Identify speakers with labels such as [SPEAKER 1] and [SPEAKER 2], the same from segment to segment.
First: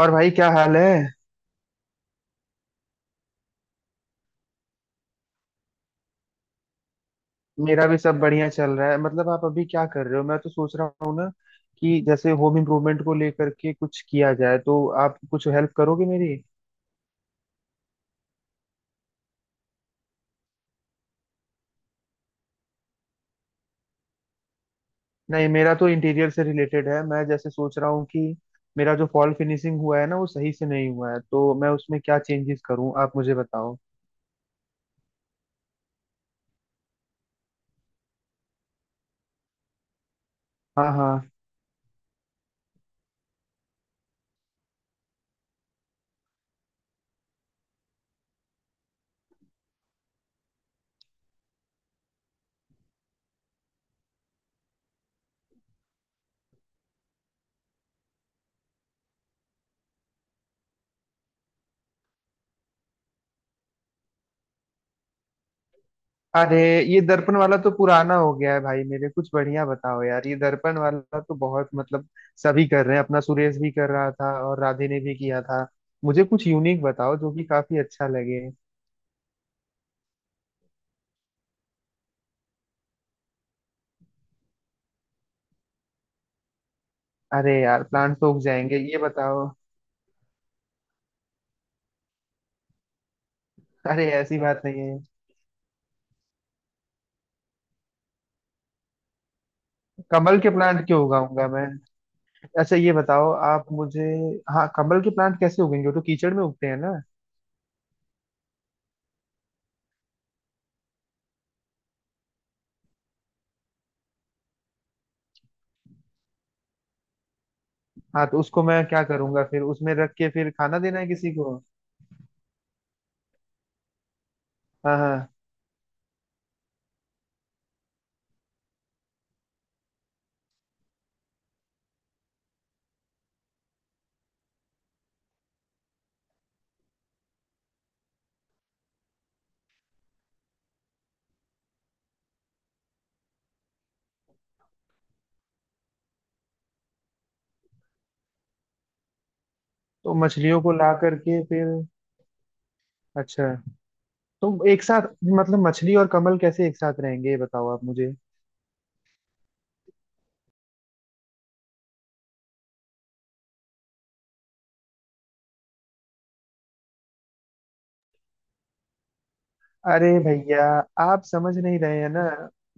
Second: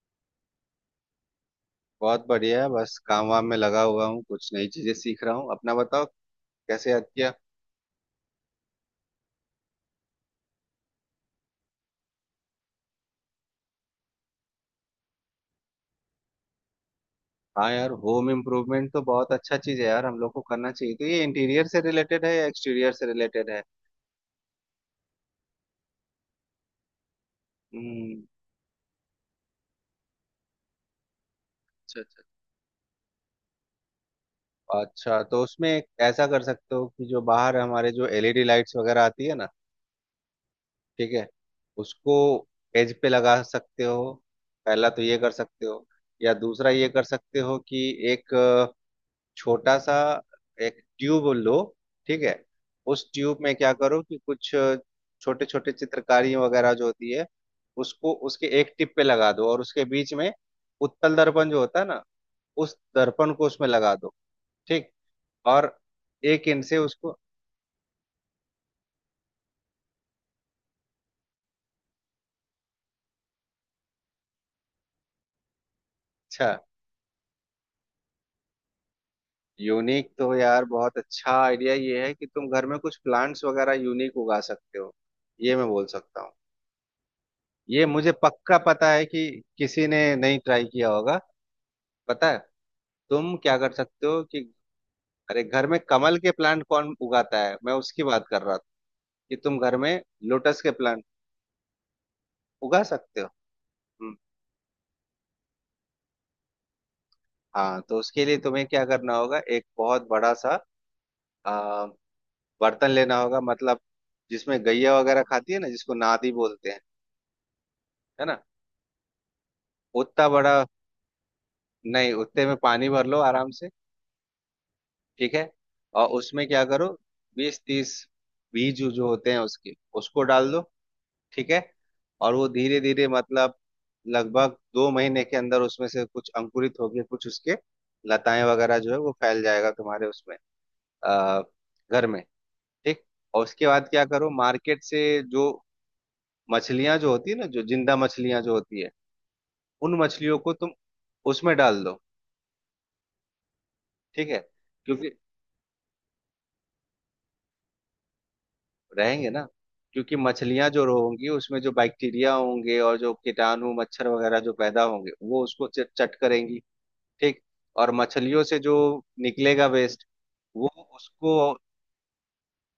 [SPEAKER 1] और भाई क्या हाल है।
[SPEAKER 2] बहुत बढ़िया है। बस काम वाम में लगा हुआ हूँ। कुछ नई चीजें सीख रहा हूँ। अपना बताओ कैसे याद किया।
[SPEAKER 1] मेरा भी सब बढ़िया चल रहा है। मतलब आप अभी क्या कर रहे हो? मैं तो सोच रहा हूँ ना कि जैसे होम इम्प्रूवमेंट को लेकर के कुछ किया जाए तो आप कुछ हेल्प करोगे मेरी।
[SPEAKER 2] हाँ यार, होम इम्प्रूवमेंट तो बहुत अच्छा चीज है यार। हम लोग को करना चाहिए। तो ये इंटीरियर से रिलेटेड है या एक्सटीरियर से रिलेटेड है?
[SPEAKER 1] नहीं, मेरा तो इंटीरियर से रिलेटेड है। मैं जैसे सोच रहा हूँ कि
[SPEAKER 2] हम्म।
[SPEAKER 1] मेरा जो फॉल फिनिशिंग हुआ है ना वो सही से नहीं हुआ है, तो मैं
[SPEAKER 2] अच्छा
[SPEAKER 1] उसमें क्या
[SPEAKER 2] अच्छा।
[SPEAKER 1] चेंजेस करूँ आप मुझे बताओ।
[SPEAKER 2] अच्छा, तो उसमें एक ऐसा कर सकते हो कि जो बाहर हमारे जो एलईडी लाइट्स वगैरह आती है ना।
[SPEAKER 1] हाँ हाँ।
[SPEAKER 2] ठीक है। उसको एज पे लगा सकते हो। पहला तो ये कर सकते हो। या दूसरा ये कर सकते हो कि एक छोटा सा एक ट्यूब लो। ठीक है। उस ट्यूब में क्या करो कि कुछ छोटे छोटे चित्रकारी वगैरह जो होती है उसको उसके एक टिप पे लगा दो। और उसके बीच में उत्तल दर्पण जो होता है ना उस दर्पण को उसमें लगा दो। ठीक। और एक
[SPEAKER 1] अरे,
[SPEAKER 2] इंच से
[SPEAKER 1] ये
[SPEAKER 2] उसको।
[SPEAKER 1] दर्पण वाला तो पुराना हो गया है भाई मेरे, कुछ बढ़िया बताओ यार। ये दर्पण वाला तो बहुत, मतलब सभी कर रहे हैं, अपना सुरेश भी कर रहा था और राधे ने भी किया था। मुझे कुछ
[SPEAKER 2] अच्छा।
[SPEAKER 1] यूनिक बताओ जो कि काफी अच्छा लगे।
[SPEAKER 2] यूनिक तो यार बहुत अच्छा आइडिया ये है कि तुम घर में कुछ प्लांट्स वगैरह यूनिक उगा सकते हो। ये मैं बोल सकता हूँ।
[SPEAKER 1] अरे यार,
[SPEAKER 2] ये मुझे
[SPEAKER 1] प्लांट तो उग
[SPEAKER 2] पक्का
[SPEAKER 1] जाएंगे,
[SPEAKER 2] पता
[SPEAKER 1] ये
[SPEAKER 2] है कि
[SPEAKER 1] बताओ।
[SPEAKER 2] किसी ने नहीं ट्राई किया होगा। पता है तुम क्या कर सकते
[SPEAKER 1] अरे
[SPEAKER 2] हो
[SPEAKER 1] ऐसी
[SPEAKER 2] कि।
[SPEAKER 1] बात नहीं है।
[SPEAKER 2] अरे, घर में कमल के प्लांट कौन उगाता है? मैं उसकी बात कर रहा था कि तुम घर में
[SPEAKER 1] कमल के
[SPEAKER 2] लोटस के
[SPEAKER 1] प्लांट क्यों
[SPEAKER 2] प्लांट
[SPEAKER 1] उगाऊंगा मैं? अच्छा,
[SPEAKER 2] उगा
[SPEAKER 1] ये
[SPEAKER 2] सकते हो।
[SPEAKER 1] बताओ आप मुझे।
[SPEAKER 2] हम्म।
[SPEAKER 1] हाँ, कमल के प्लांट कैसे उगेंगे? वो तो कीचड़ में उगते हैं ना।
[SPEAKER 2] हाँ, तो उसके लिए तुम्हें क्या करना होगा एक बहुत बड़ा सा आ, बर्तन लेना होगा। मतलब जिसमें गैया वगैरह खाती है ना जिसको नादी बोलते हैं। है
[SPEAKER 1] हाँ तो
[SPEAKER 2] ना
[SPEAKER 1] उसको मैं क्या करूंगा, फिर उसमें रख
[SPEAKER 2] उतना
[SPEAKER 1] के फिर
[SPEAKER 2] बड़ा।
[SPEAKER 1] खाना देना है किसी को?
[SPEAKER 2] नहीं, उतने में पानी भर लो आराम से।
[SPEAKER 1] हाँ हाँ।
[SPEAKER 2] ठीक है। और उसमें क्या करो 20-30 बीज जो होते हैं उसके उसको डाल दो। ठीक है। और वो धीरे धीरे मतलब लगभग 2 महीने के अंदर उसमें से कुछ अंकुरित होगी। कुछ उसके लताएं वगैरह जो है वो फैल जाएगा तुम्हारे उसमें अ, घर में। ठीक। और उसके बाद क्या करो मार्केट से जो मछलियां जो होती है ना, जो जिंदा मछलियां जो होती है उन
[SPEAKER 1] तो
[SPEAKER 2] मछलियों को
[SPEAKER 1] मछलियों
[SPEAKER 2] तुम
[SPEAKER 1] को ला करके
[SPEAKER 2] उसमें
[SPEAKER 1] फिर?
[SPEAKER 2] डाल दो।
[SPEAKER 1] अच्छा।
[SPEAKER 2] ठीक है।
[SPEAKER 1] तो एक साथ,
[SPEAKER 2] क्योंकि
[SPEAKER 1] मतलब मछली और कमल कैसे एक साथ रहेंगे ये बताओ आप मुझे।
[SPEAKER 2] रहेंगे ना। क्योंकि मछलियां जो होंगी उसमें जो बैक्टीरिया होंगे और जो कीटाणु मच्छर वगैरह जो पैदा होंगे वो उसको चट करेंगी। ठीक। और मछलियों से जो निकलेगा वेस्ट
[SPEAKER 1] अरे भैया,
[SPEAKER 2] वो
[SPEAKER 1] आप
[SPEAKER 2] उसको।
[SPEAKER 1] समझ नहीं रहे हैं ना।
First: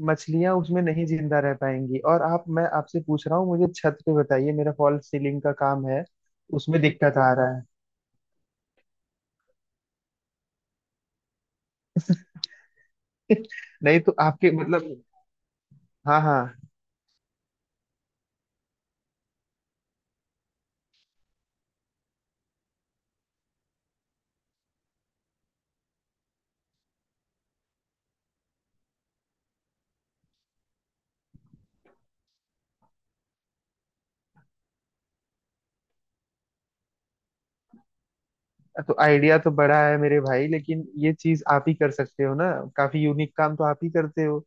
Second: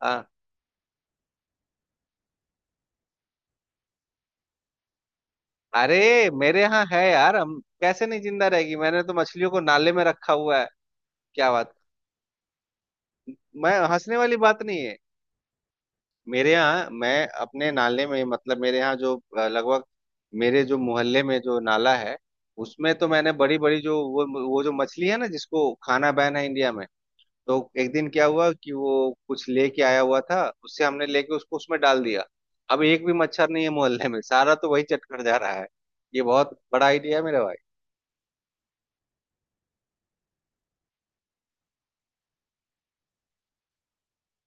[SPEAKER 2] आ,
[SPEAKER 1] मछलियां उसमें नहीं जिंदा रह पाएंगी। और आप, मैं आपसे पूछ रहा हूँ, मुझे छत पे बताइए, मेरा फॉल्स सीलिंग का काम है,
[SPEAKER 2] अरे मेरे
[SPEAKER 1] उसमें
[SPEAKER 2] यहाँ है
[SPEAKER 1] दिक्कत आ
[SPEAKER 2] यार!
[SPEAKER 1] रहा
[SPEAKER 2] हम
[SPEAKER 1] है।
[SPEAKER 2] कैसे नहीं जिंदा रहेगी? मैंने तो मछलियों को नाले में रखा हुआ है। क्या बात। मैं
[SPEAKER 1] नहीं तो
[SPEAKER 2] हंसने वाली
[SPEAKER 1] आपके,
[SPEAKER 2] बात नहीं है।
[SPEAKER 1] मतलब। हाँ
[SPEAKER 2] मेरे
[SPEAKER 1] हाँ।
[SPEAKER 2] यहाँ मैं अपने नाले में मतलब, मेरे यहाँ जो लगभग मेरे जो मोहल्ले में जो नाला है उसमें तो मैंने बड़ी बड़ी जो वो जो मछली है ना जिसको खाना बैन है इंडिया में। तो एक दिन क्या हुआ कि वो कुछ लेके आया हुआ था उससे हमने लेके उसको उसमें डाल दिया। अब एक भी मच्छर नहीं है मोहल्ले में, सारा तो वही चटकर जा रहा है। ये बहुत बड़ा आइडिया है मेरा भाई।
[SPEAKER 1] तो आइडिया तो बड़ा है मेरे भाई, लेकिन ये चीज आप ही कर सकते हो ना, काफी यूनिक काम तो आप ही करते हो।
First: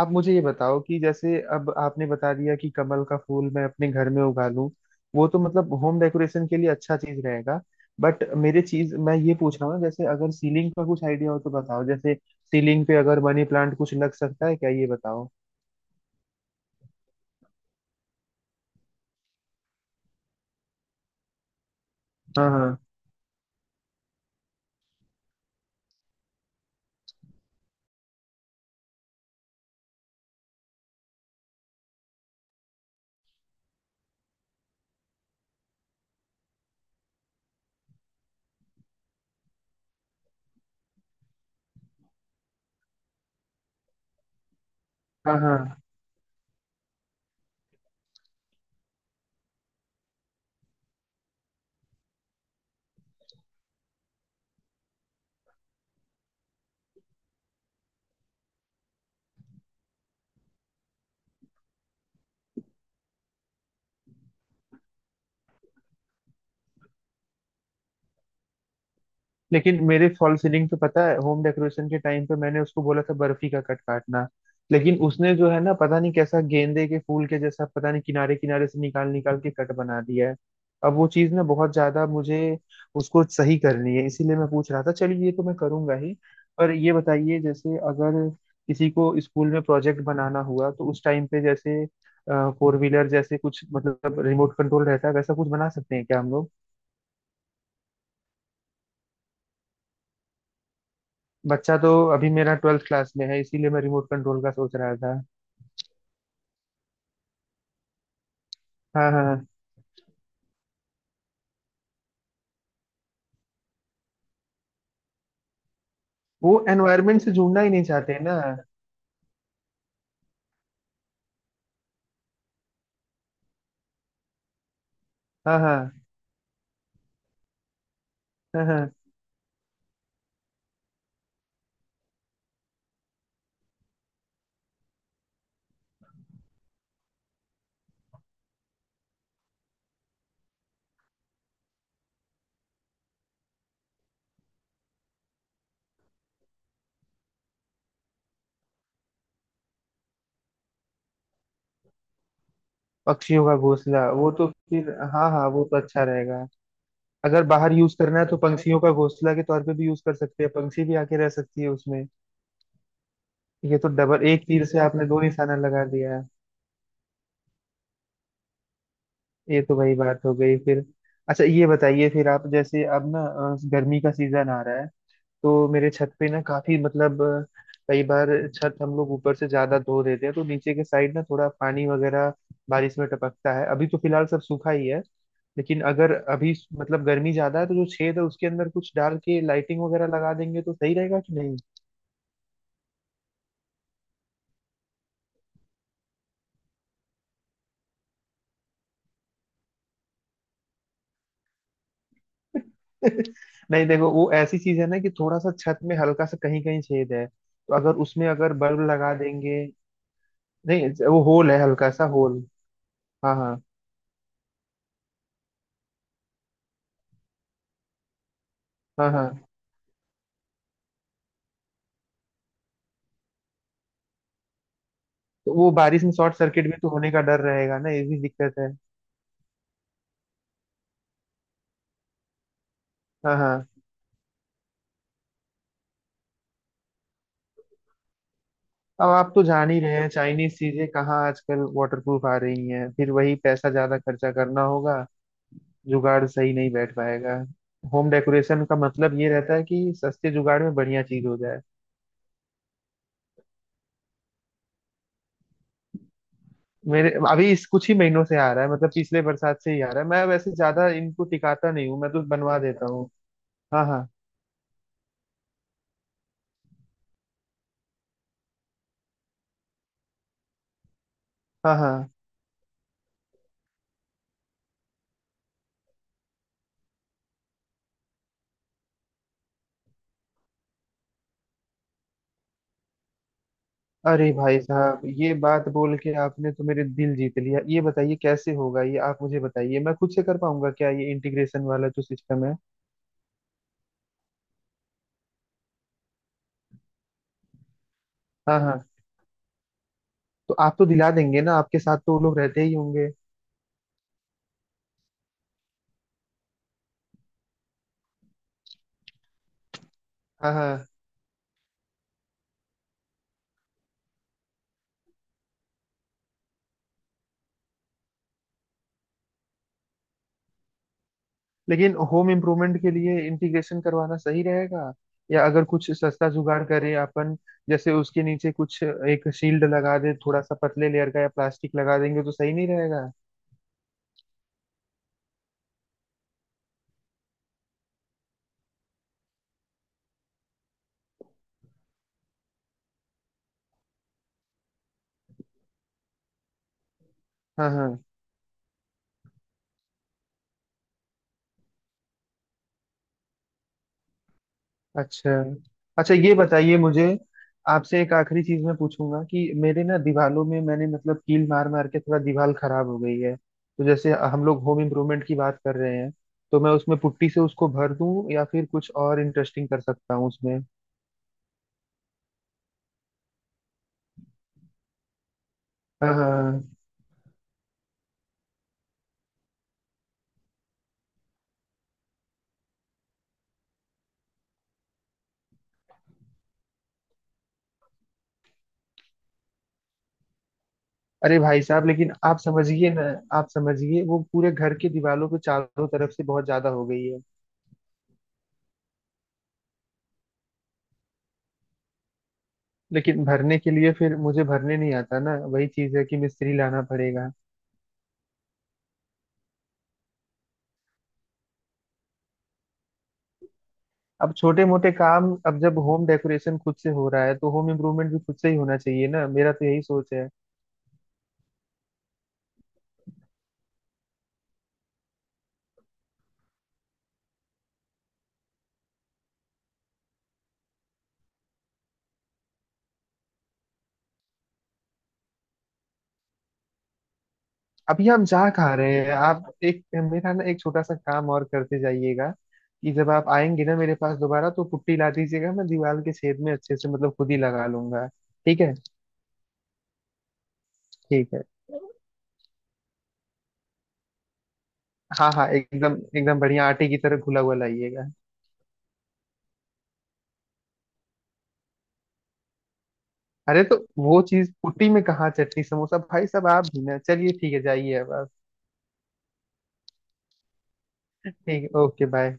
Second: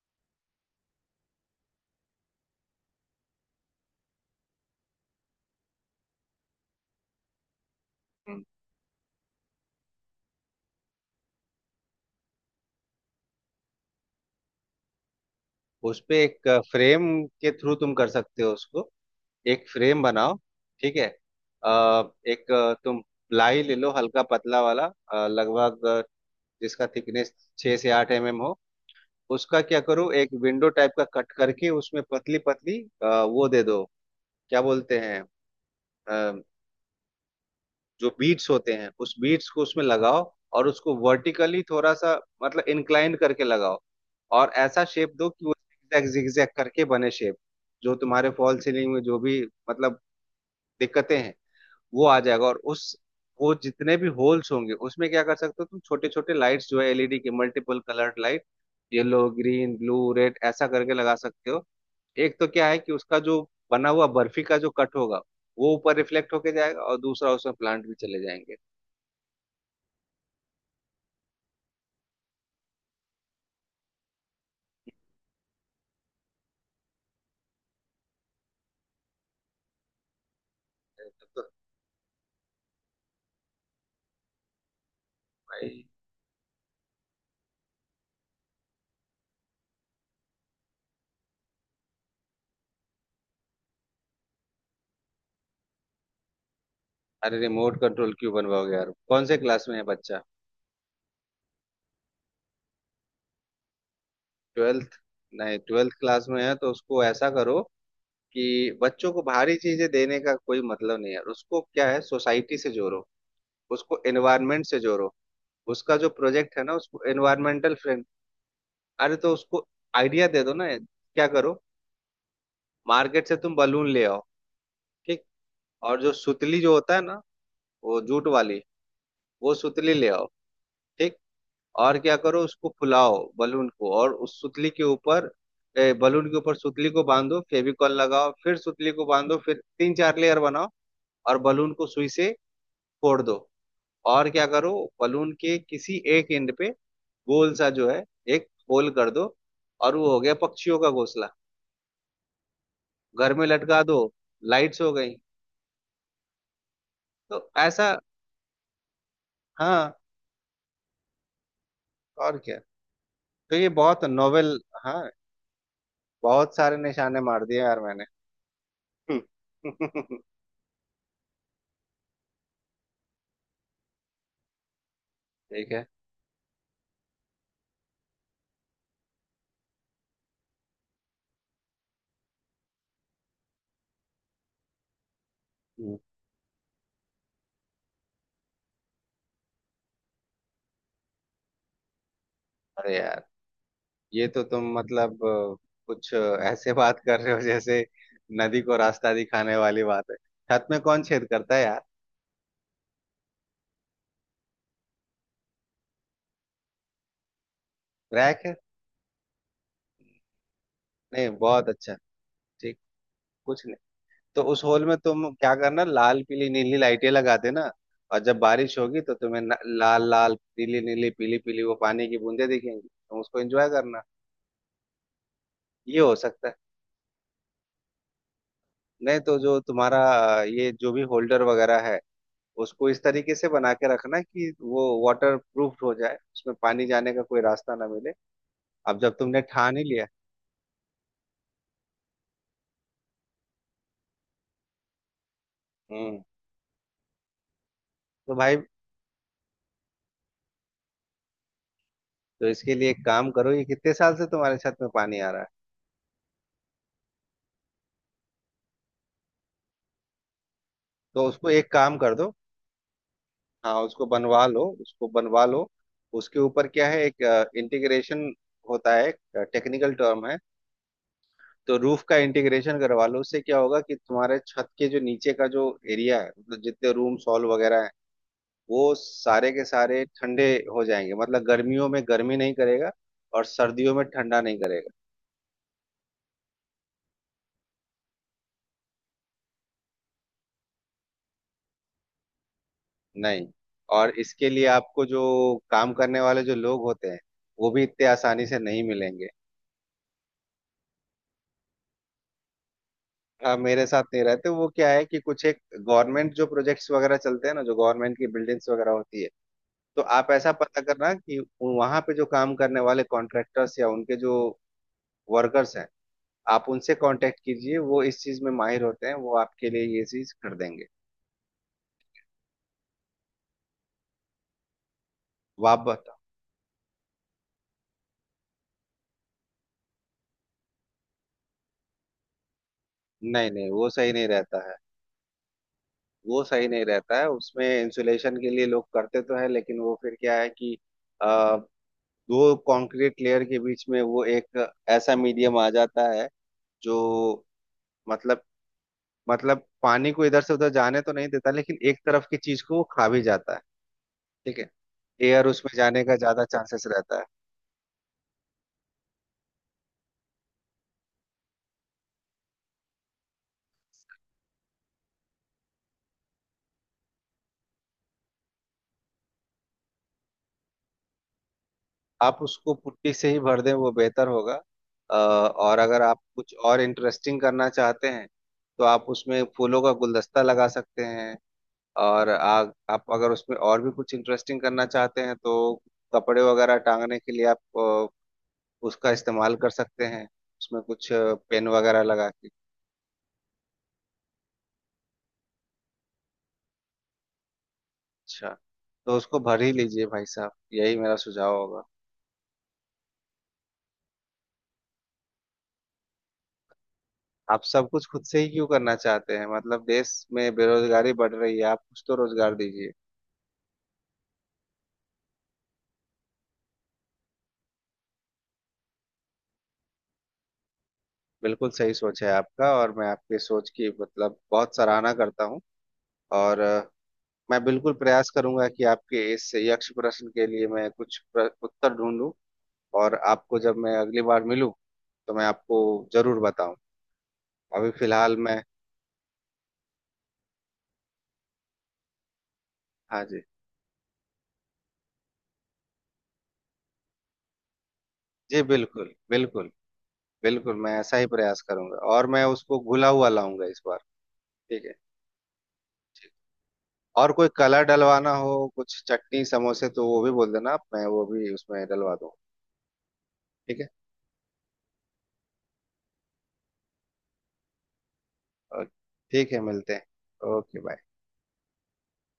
[SPEAKER 1] आप मुझे ये बताओ कि जैसे अब आपने बता दिया कि कमल का फूल मैं अपने घर में उगा लूं, वो तो मतलब होम डेकोरेशन के लिए अच्छा चीज रहेगा। बट
[SPEAKER 2] हम्म।
[SPEAKER 1] मेरे चीज मैं ये पूछ रहा हूँ, जैसे अगर सीलिंग का कुछ आइडिया हो तो बताओ। जैसे सीलिंग पे अगर मनी प्लांट कुछ लग सकता है क्या, ये बताओ।
[SPEAKER 2] उस पे एक फ्रेम के थ्रू तुम कर सकते हो उसको। एक फ्रेम बनाओ। ठीक है।
[SPEAKER 1] हाँ
[SPEAKER 2] एक
[SPEAKER 1] हाँ।
[SPEAKER 2] तुम प्लाई ले लो हल्का पतला वाला, लगभग जिसका थिकनेस 6-8 mm हो। उसका क्या करो एक विंडो टाइप का कट करके उसमें पतली पतली वो दे दो। क्या बोलते हैं जो बीट्स होते हैं उस बीट्स को उसमें लगाओ। और उसको वर्टिकली थोड़ा सा मतलब इंक्लाइन करके लगाओ। और ऐसा शेप दो
[SPEAKER 1] हाँ
[SPEAKER 2] कि वो
[SPEAKER 1] हाँ।
[SPEAKER 2] zigzag zigzag करके बने शेप। जो तुम्हारे फॉल सीलिंग में जो भी मतलब दिक्कतें हैं वो आ जाएगा। और उस वो जितने भी होल्स होंगे उसमें क्या कर सकते हो तुम छोटे छोटे लाइट्स जो है एलईडी के multiple coloured light, yellow green blue red ऐसा करके लगा सकते हो। एक तो क्या है कि उसका जो बना हुआ बर्फी का जो कट होगा वो ऊपर रिफ्लेक्ट होके जाएगा और दूसरा उसमें प्लांट भी चले जाएंगे।
[SPEAKER 1] लेकिन मेरे फॉल सीलिंग पे, पता है, होम डेकोरेशन के टाइम पे मैंने उसको बोला था बर्फी का कट काटना, लेकिन उसने जो है ना पता नहीं कैसा गेंदे के फूल के जैसा, पता नहीं किनारे किनारे से निकाल निकाल के कट बना दिया है। अब वो चीज
[SPEAKER 2] तो
[SPEAKER 1] ना बहुत ज्यादा मुझे, उसको सही करनी है, इसीलिए मैं पूछ रहा था। चलिए, ये तो मैं
[SPEAKER 2] भाई,
[SPEAKER 1] करूंगा ही। पर ये बताइए, जैसे अगर किसी को स्कूल में प्रोजेक्ट बनाना हुआ तो उस टाइम पे, जैसे फोर व्हीलर जैसे कुछ, मतलब रिमोट कंट्रोल रहता है, वैसा कुछ बना सकते हैं क्या हम लोग?
[SPEAKER 2] अरे रिमोट कंट्रोल क्यों बनवाओगे यार? कौन से क्लास में है बच्चा?
[SPEAKER 1] बच्चा तो अभी मेरा ट्वेल्थ क्लास में है, इसीलिए मैं रिमोट कंट्रोल का सोच
[SPEAKER 2] ट्वेल्थ?
[SPEAKER 1] रहा था।
[SPEAKER 2] नहीं, ट्वेल्थ क्लास में है तो उसको ऐसा करो कि
[SPEAKER 1] हाँ
[SPEAKER 2] बच्चों को
[SPEAKER 1] हाँ हाँ।
[SPEAKER 2] भारी चीजें देने का कोई मतलब नहीं है। उसको क्या है सोसाइटी से जोड़ो। उसको एनवायरनमेंट से जोड़ो। उसका जो
[SPEAKER 1] वो
[SPEAKER 2] प्रोजेक्ट है ना उसको
[SPEAKER 1] एनवायरनमेंट से जुड़ना ही
[SPEAKER 2] एनवायरमेंटल
[SPEAKER 1] नहीं
[SPEAKER 2] फ्रेंड।
[SPEAKER 1] चाहते ना।
[SPEAKER 2] अरे तो उसको आइडिया दे दो ना। क्या करो, मार्केट से तुम बलून ले आओ। ठीक।
[SPEAKER 1] हाँ
[SPEAKER 2] और
[SPEAKER 1] हाँ।
[SPEAKER 2] जो सुतली जो होता है ना, वो जूट वाली,
[SPEAKER 1] हाँ हाँ।
[SPEAKER 2] वो सुतली ले आओ। ठीक। और क्या करो उसको फुलाओ बलून को और उस सुतली के ऊपर बलून के ऊपर सुतली को बांधो, फेविकॉल लगाओ, फिर सुतली को बांधो, फिर 3-4 लेयर बनाओ। और बलून को सुई से फोड़ दो। और क्या करो बलून के किसी एक एंड पे गोल सा जो है एक होल कर दो। और वो हो गया पक्षियों का घोंसला। घर
[SPEAKER 1] पक्षियों
[SPEAKER 2] में
[SPEAKER 1] का
[SPEAKER 2] लटका दो,
[SPEAKER 1] घोंसला, वो तो
[SPEAKER 2] लाइट्स
[SPEAKER 1] फिर
[SPEAKER 2] हो गई।
[SPEAKER 1] हाँ हाँ, वो तो अच्छा रहेगा। अगर
[SPEAKER 2] तो
[SPEAKER 1] बाहर
[SPEAKER 2] ऐसा।
[SPEAKER 1] यूज करना है तो पंछियों का घोंसला के तौर पे भी
[SPEAKER 2] हाँ।
[SPEAKER 1] यूज कर सकते हैं, पंछी भी आके रह सकती है उसमें।
[SPEAKER 2] और क्या? तो ये
[SPEAKER 1] ये तो
[SPEAKER 2] बहुत
[SPEAKER 1] डबल, एक
[SPEAKER 2] नोवेल।
[SPEAKER 1] तीर से
[SPEAKER 2] हाँ,
[SPEAKER 1] आपने दो निशाना लगा दिया।
[SPEAKER 2] बहुत सारे निशाने मार दिए यार मैंने।
[SPEAKER 1] ये तो वही बात हो गई फिर। अच्छा ये बताइए फिर आप, जैसे अब ना गर्मी का सीजन आ रहा है, तो
[SPEAKER 2] ठीक
[SPEAKER 1] मेरे छत पे ना काफी, मतलब कई बार छत हम लोग ऊपर से ज्यादा धो देते हैं तो नीचे के साइड ना थोड़ा पानी वगैरह बारिश में टपकता है। अभी तो फिलहाल सब सूखा ही है, लेकिन
[SPEAKER 2] है।
[SPEAKER 1] अगर अभी मतलब गर्मी ज्यादा है तो जो छेद है उसके अंदर कुछ डाल के लाइटिंग वगैरह लगा देंगे तो सही रहेगा कि नहीं?
[SPEAKER 2] अरे यार, ये तो तुम मतलब कुछ ऐसे बात कर रहे हो जैसे नदी को रास्ता दिखाने वाली बात है। छत में कौन छेद करता है यार?
[SPEAKER 1] नहीं देखो, वो ऐसी चीज है ना कि थोड़ा सा छत में हल्का सा कहीं कहीं छेद है, तो अगर उसमें
[SPEAKER 2] रैक
[SPEAKER 1] अगर
[SPEAKER 2] है?
[SPEAKER 1] बल्ब लगा देंगे। नहीं, वो
[SPEAKER 2] नहीं,
[SPEAKER 1] होल है,
[SPEAKER 2] बहुत
[SPEAKER 1] हल्का
[SPEAKER 2] अच्छा।
[SPEAKER 1] सा होल।
[SPEAKER 2] ठीक।
[SPEAKER 1] हाँ हाँ।
[SPEAKER 2] कुछ नहीं। तो उस होल में तुम क्या करना लाल पीली नीली लाइटें लगा देना। और जब बारिश होगी
[SPEAKER 1] हाँ
[SPEAKER 2] तो तुम्हें
[SPEAKER 1] हाँ।
[SPEAKER 2] न, लाल लाल पीली नीली पीली पीली वो पानी की बूंदें दिखेंगी, तुम उसको एंजॉय करना।
[SPEAKER 1] तो वो
[SPEAKER 2] ये
[SPEAKER 1] बारिश में
[SPEAKER 2] हो
[SPEAKER 1] शॉर्ट
[SPEAKER 2] सकता है।
[SPEAKER 1] सर्किट भी तो होने का डर रहेगा ना, ये भी दिक्कत है।
[SPEAKER 2] नहीं तो जो तुम्हारा ये जो भी होल्डर वगैरह है उसको इस तरीके
[SPEAKER 1] हाँ
[SPEAKER 2] से
[SPEAKER 1] हाँ।
[SPEAKER 2] बना के रखना कि वो वाटर प्रूफ हो जाए, उसमें पानी जाने का कोई रास्ता ना मिले। अब
[SPEAKER 1] अब
[SPEAKER 2] जब
[SPEAKER 1] आप
[SPEAKER 2] तुमने
[SPEAKER 1] तो जान
[SPEAKER 2] ठान
[SPEAKER 1] ही
[SPEAKER 2] ही
[SPEAKER 1] रहे
[SPEAKER 2] लिया।
[SPEAKER 1] हैं चाइनीज चीजें कहाँ आजकल वाटरप्रूफ आ रही हैं, फिर वही पैसा ज्यादा खर्चा करना होगा,
[SPEAKER 2] हम्म।
[SPEAKER 1] जुगाड़ सही नहीं बैठ पाएगा। होम
[SPEAKER 2] तो भाई,
[SPEAKER 1] डेकोरेशन का मतलब ये रहता है कि सस्ते जुगाड़ में बढ़िया चीज हो जाए।
[SPEAKER 2] तो इसके लिए एक काम करो। ये कितने साल से तुम्हारे छत में पानी आ रहा है?
[SPEAKER 1] मेरे अभी इस कुछ ही महीनों से आ रहा है, मतलब पिछले बरसात से ही आ रहा है। मैं वैसे ज्यादा
[SPEAKER 2] तो
[SPEAKER 1] इनको
[SPEAKER 2] उसको एक
[SPEAKER 1] टिकाता नहीं
[SPEAKER 2] काम
[SPEAKER 1] हूँ, मैं
[SPEAKER 2] कर
[SPEAKER 1] तो
[SPEAKER 2] दो।
[SPEAKER 1] बनवा देता हूँ।
[SPEAKER 2] हाँ,
[SPEAKER 1] हाँ
[SPEAKER 2] उसको
[SPEAKER 1] हाँ।
[SPEAKER 2] बनवा लो, उसको बनवा लो। उसके ऊपर क्या है एक इंटीग्रेशन होता है। टेक्निकल टर्म है।
[SPEAKER 1] हाँ
[SPEAKER 2] तो रूफ
[SPEAKER 1] हाँ।
[SPEAKER 2] का इंटीग्रेशन करवा लो। उससे क्या होगा कि तुम्हारे छत के जो नीचे का जो एरिया है मतलब जितने रूम सॉल वगैरह वो सारे के सारे ठंडे हो जाएंगे। मतलब गर्मियों में गर्मी नहीं करेगा और सर्दियों में
[SPEAKER 1] अरे
[SPEAKER 2] ठंडा नहीं
[SPEAKER 1] भाई
[SPEAKER 2] करेगा।
[SPEAKER 1] साहब, ये बात बोल के आपने तो मेरे दिल जीत लिया। ये बताइए कैसे होगा ये, आप मुझे बताइए, मैं खुद से कर पाऊंगा क्या ये इंटीग्रेशन वाला जो सिस्टम है?
[SPEAKER 2] नहीं। और इसके लिए आपको जो काम करने वाले जो लोग होते हैं वो भी इतने आसानी से
[SPEAKER 1] हाँ
[SPEAKER 2] नहीं
[SPEAKER 1] हाँ।
[SPEAKER 2] मिलेंगे।
[SPEAKER 1] तो आप तो दिला देंगे ना, आपके साथ तो वो लोग रहते ही होंगे।
[SPEAKER 2] हाँ, मेरे साथ नहीं रहते। वो क्या है कि कुछ एक गवर्नमेंट जो प्रोजेक्ट्स वगैरह चलते हैं ना, जो गवर्नमेंट की बिल्डिंग्स वगैरह होती है, तो आप ऐसा
[SPEAKER 1] हाँ
[SPEAKER 2] पता
[SPEAKER 1] हाँ।
[SPEAKER 2] करना कि वहां पे जो काम करने वाले कॉन्ट्रैक्टर्स या उनके जो वर्कर्स हैं, आप उनसे कांटेक्ट कीजिए। वो इस चीज में माहिर होते हैं, वो आपके लिए ये चीज कर देंगे।
[SPEAKER 1] लेकिन होम इम्प्रूवमेंट के लिए इंटीग्रेशन करवाना सही रहेगा, या अगर
[SPEAKER 2] वाप।
[SPEAKER 1] कुछ सस्ता जुगाड़ करें अपन, जैसे उसके नीचे कुछ एक शील्ड लगा दे, थोड़ा सा पतले लेयर का या प्लास्टिक लगा देंगे तो सही नहीं रहेगा?
[SPEAKER 2] नहीं नहीं, वो सही नहीं रहता है। वो सही नहीं रहता है। उसमें इंसुलेशन के लिए लोग करते तो है लेकिन वो फिर क्या है कि आ, 2 कंक्रीट लेयर के बीच में वो एक ऐसा मीडियम आ जाता है जो
[SPEAKER 1] हाँ हाँ।
[SPEAKER 2] मतलब मतलब पानी को इधर से उधर जाने तो नहीं देता लेकिन एक तरफ की चीज को वो खा भी जाता है। ठीक है।
[SPEAKER 1] अच्छा।
[SPEAKER 2] एयर उसमें जाने
[SPEAKER 1] अच्छा
[SPEAKER 2] का
[SPEAKER 1] ये
[SPEAKER 2] ज्यादा
[SPEAKER 1] बताइए
[SPEAKER 2] चांसेस
[SPEAKER 1] मुझे,
[SPEAKER 2] रहता है।
[SPEAKER 1] आपसे एक आखिरी चीज मैं पूछूंगा, कि मेरे ना दीवालों में मैंने, मतलब कील मार मार के थोड़ा दीवार खराब हो गई है, तो जैसे हम लोग होम इम्प्रूवमेंट की बात कर रहे हैं, तो मैं उसमें पुट्टी से उसको भर दूं या फिर कुछ और इंटरेस्टिंग कर सकता हूँ उसमें?
[SPEAKER 2] आप उसको पुट्टी से ही भर दें, वो बेहतर होगा। और अगर
[SPEAKER 1] हाँ
[SPEAKER 2] आप
[SPEAKER 1] हाँ,
[SPEAKER 2] कुछ
[SPEAKER 1] हाँ।
[SPEAKER 2] और इंटरेस्टिंग करना चाहते हैं तो आप उसमें फूलों का गुलदस्ता लगा सकते हैं। और आप अगर उसमें और भी कुछ इंटरेस्टिंग करना चाहते हैं तो कपड़े वगैरह टांगने के लिए आप उसका इस्तेमाल कर सकते हैं, उसमें कुछ
[SPEAKER 1] अरे भाई
[SPEAKER 2] पेन
[SPEAKER 1] साहब,
[SPEAKER 2] वगैरह
[SPEAKER 1] लेकिन
[SPEAKER 2] लगा
[SPEAKER 1] आप
[SPEAKER 2] के।
[SPEAKER 1] समझिए ना, आप समझिए, वो पूरे घर की दीवारों पे चारों तरफ से बहुत ज्यादा हो गई है।
[SPEAKER 2] अच्छा, तो उसको भर ही लीजिए भाई साहब, यही मेरा सुझाव होगा।
[SPEAKER 1] लेकिन भरने के लिए, फिर मुझे भरने नहीं आता ना, वही चीज है कि मिस्त्री लाना पड़ेगा।
[SPEAKER 2] आप सब कुछ खुद से ही क्यों करना चाहते हैं? मतलब देश में बेरोजगारी बढ़ रही है, आप कुछ तो रोजगार दीजिए।
[SPEAKER 1] अब छोटे मोटे काम, अब जब होम डेकोरेशन खुद से हो रहा है तो होम इम्प्रूवमेंट भी खुद से ही होना चाहिए ना, मेरा तो यही सोच है।
[SPEAKER 2] बिल्कुल सही सोच है आपका। और मैं आपके सोच की मतलब बहुत सराहना करता हूँ। और मैं बिल्कुल प्रयास करूंगा कि आपके इस यक्ष प्रश्न के लिए मैं कुछ उत्तर ढूंढूं। और आपको जब मैं अगली बार मिलूं तो मैं आपको जरूर बताऊं। अभी
[SPEAKER 1] अभी हम
[SPEAKER 2] फिलहाल
[SPEAKER 1] जा
[SPEAKER 2] मैं।
[SPEAKER 1] कहाँ रहे हैं, आप एक, मेरा ना एक छोटा सा काम और करते जाइएगा, कि जब
[SPEAKER 2] हाँ
[SPEAKER 1] आप
[SPEAKER 2] जी।
[SPEAKER 1] आएंगे ना मेरे पास दोबारा तो पुट्टी ला दीजिएगा, मैं दीवार के छेद में अच्छे से, मतलब खुद ही लगा लूंगा। ठीक
[SPEAKER 2] जी
[SPEAKER 1] है।
[SPEAKER 2] बिल्कुल बिल्कुल। बिल्कुल मैं ऐसा ही
[SPEAKER 1] ठीक है।
[SPEAKER 2] प्रयास करूंगा और मैं उसको घुला हुआ लाऊंगा इस बार। ठीक है।
[SPEAKER 1] हाँ हाँ, एकदम
[SPEAKER 2] ठीक।
[SPEAKER 1] एकदम बढ़िया आटे की तरह
[SPEAKER 2] और
[SPEAKER 1] घुला
[SPEAKER 2] कोई
[SPEAKER 1] हुआ
[SPEAKER 2] कलर
[SPEAKER 1] लाइएगा।
[SPEAKER 2] डलवाना हो कुछ चटनी समोसे तो वो भी बोल देना, मैं वो भी उसमें डलवा दूँ।
[SPEAKER 1] अरे, तो वो चीज पुट्टी में कहाँ चटनी समोसा, भाई साहब आप भी ना। चलिए ठीक है, जाइए अब आप।
[SPEAKER 2] अ, ठीक है, मिलते हैं। Okay bye.
[SPEAKER 1] ठीक है, ओके बाय।